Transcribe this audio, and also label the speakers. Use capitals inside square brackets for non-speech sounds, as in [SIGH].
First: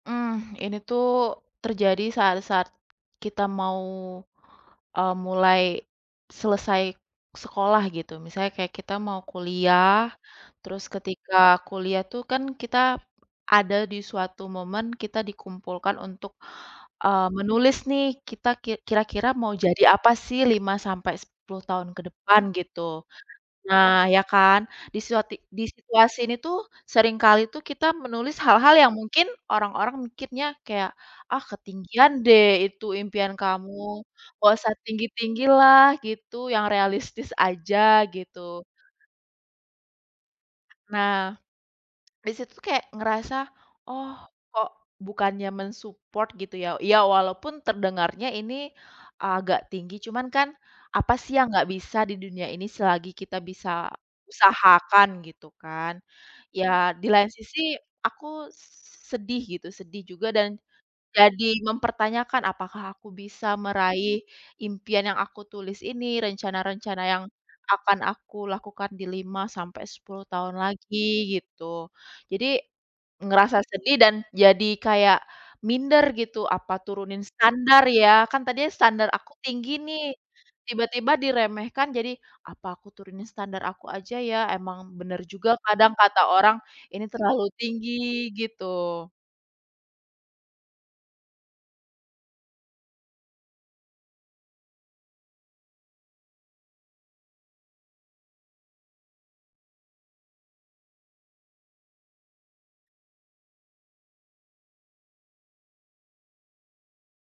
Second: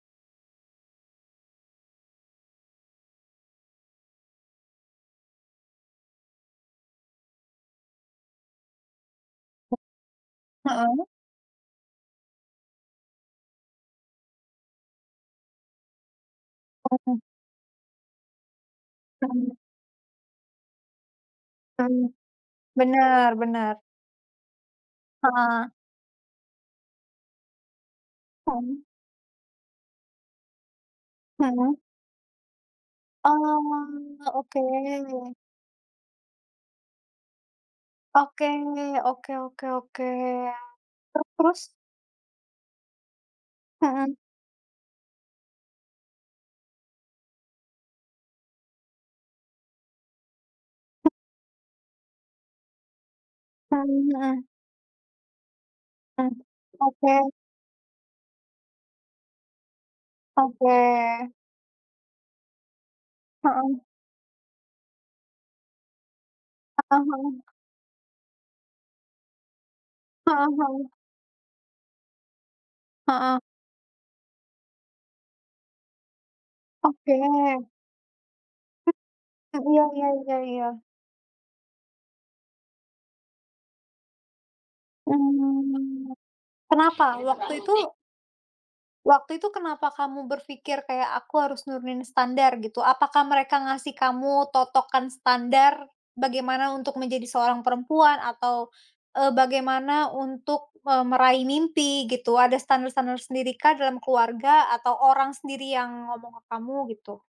Speaker 1: Hmm, ini tuh terjadi saat-saat kita mau, eee, mulai selesai sekolah gitu. Misalnya kayak kita mau kuliah, terus
Speaker 2: Heeh.
Speaker 1: ketika kuliah tuh kan kita ada di suatu momen kita dikumpulkan untuk,
Speaker 2: Apa tuh?
Speaker 1: eee, menulis nih kita ki kira-kira mau
Speaker 2: [UNINTELLIGIBLE]
Speaker 1: jadi apa sih 5 sampai 10 tahun ke
Speaker 2: Mmm,
Speaker 1: depan gitu.
Speaker 2: benar benar.
Speaker 1: Nah, ya kan? Di suati di
Speaker 2: Heeh.
Speaker 1: situasi ini tuh seringkali tuh kita menulis hal-hal
Speaker 2: [UNINTELLIGIBLE]
Speaker 1: yang mungkin orang-orang mikirnya kayak, "Ah
Speaker 2: Heeh.
Speaker 1: ketinggian deh itu impian kamu,
Speaker 2: Oh,
Speaker 1: gak
Speaker 2: oke.
Speaker 1: usah tinggi-tinggi lah," gitu, "yang realistis aja," gitu.
Speaker 2: Oke, oke oke oke. Te
Speaker 1: Nah,
Speaker 2: terus?
Speaker 1: di situ tuh kayak ngerasa, oh
Speaker 2: Mhm.
Speaker 1: kok bukannya men-support gitu ya. Ya walaupun terdengarnya ini agak tinggi, cuman kan apa sih yang nggak bisa di dunia ini selagi kita bisa
Speaker 2: Mmm, heeh.
Speaker 1: usahakan gitu kan.
Speaker 2: Mmm,
Speaker 1: Ya di lain
Speaker 2: oke.
Speaker 1: sisi aku sedih gitu, sedih juga dan
Speaker 2: Oke.
Speaker 1: jadi mempertanyakan apakah aku bisa
Speaker 2: Heeh.
Speaker 1: meraih impian yang aku tulis ini?
Speaker 2: Heeh
Speaker 1: Rencana-rencana yang
Speaker 2: heeh.
Speaker 1: akan aku lakukan di 5 sampai 10
Speaker 2: Heeh
Speaker 1: tahun
Speaker 2: heeh.
Speaker 1: lagi gitu. Jadi
Speaker 2: Heeh.
Speaker 1: ngerasa sedih dan jadi kayak minder gitu. Apa
Speaker 2: Oke.
Speaker 1: turunin standar ya? Kan tadinya
Speaker 2: Mmm.
Speaker 1: standar aku
Speaker 2: Eee,
Speaker 1: tinggi
Speaker 2: iya
Speaker 1: nih,
Speaker 2: iya iya.
Speaker 1: tiba-tiba diremehkan jadi, apa aku turunin standar aku aja ya? Emang bener juga kadang
Speaker 2: Mmm,
Speaker 1: kata orang
Speaker 2: kenapa?
Speaker 1: ini terlalu
Speaker 2: Waktu itu
Speaker 1: tinggi gitu.
Speaker 2: Waktu itu kenapa kamu berpikir kayak aku harus nurunin standar gitu? Apakah mereka ngasih kamu totokan standar, bagaimana untuk menjadi seorang perempuan atau, eee, bagaimana untuk, eee, meraih mimpi gitu? Ada standar-standar tersendirikah dalam keluarga atau orang sendiri yang ngomong ke kamu gitu?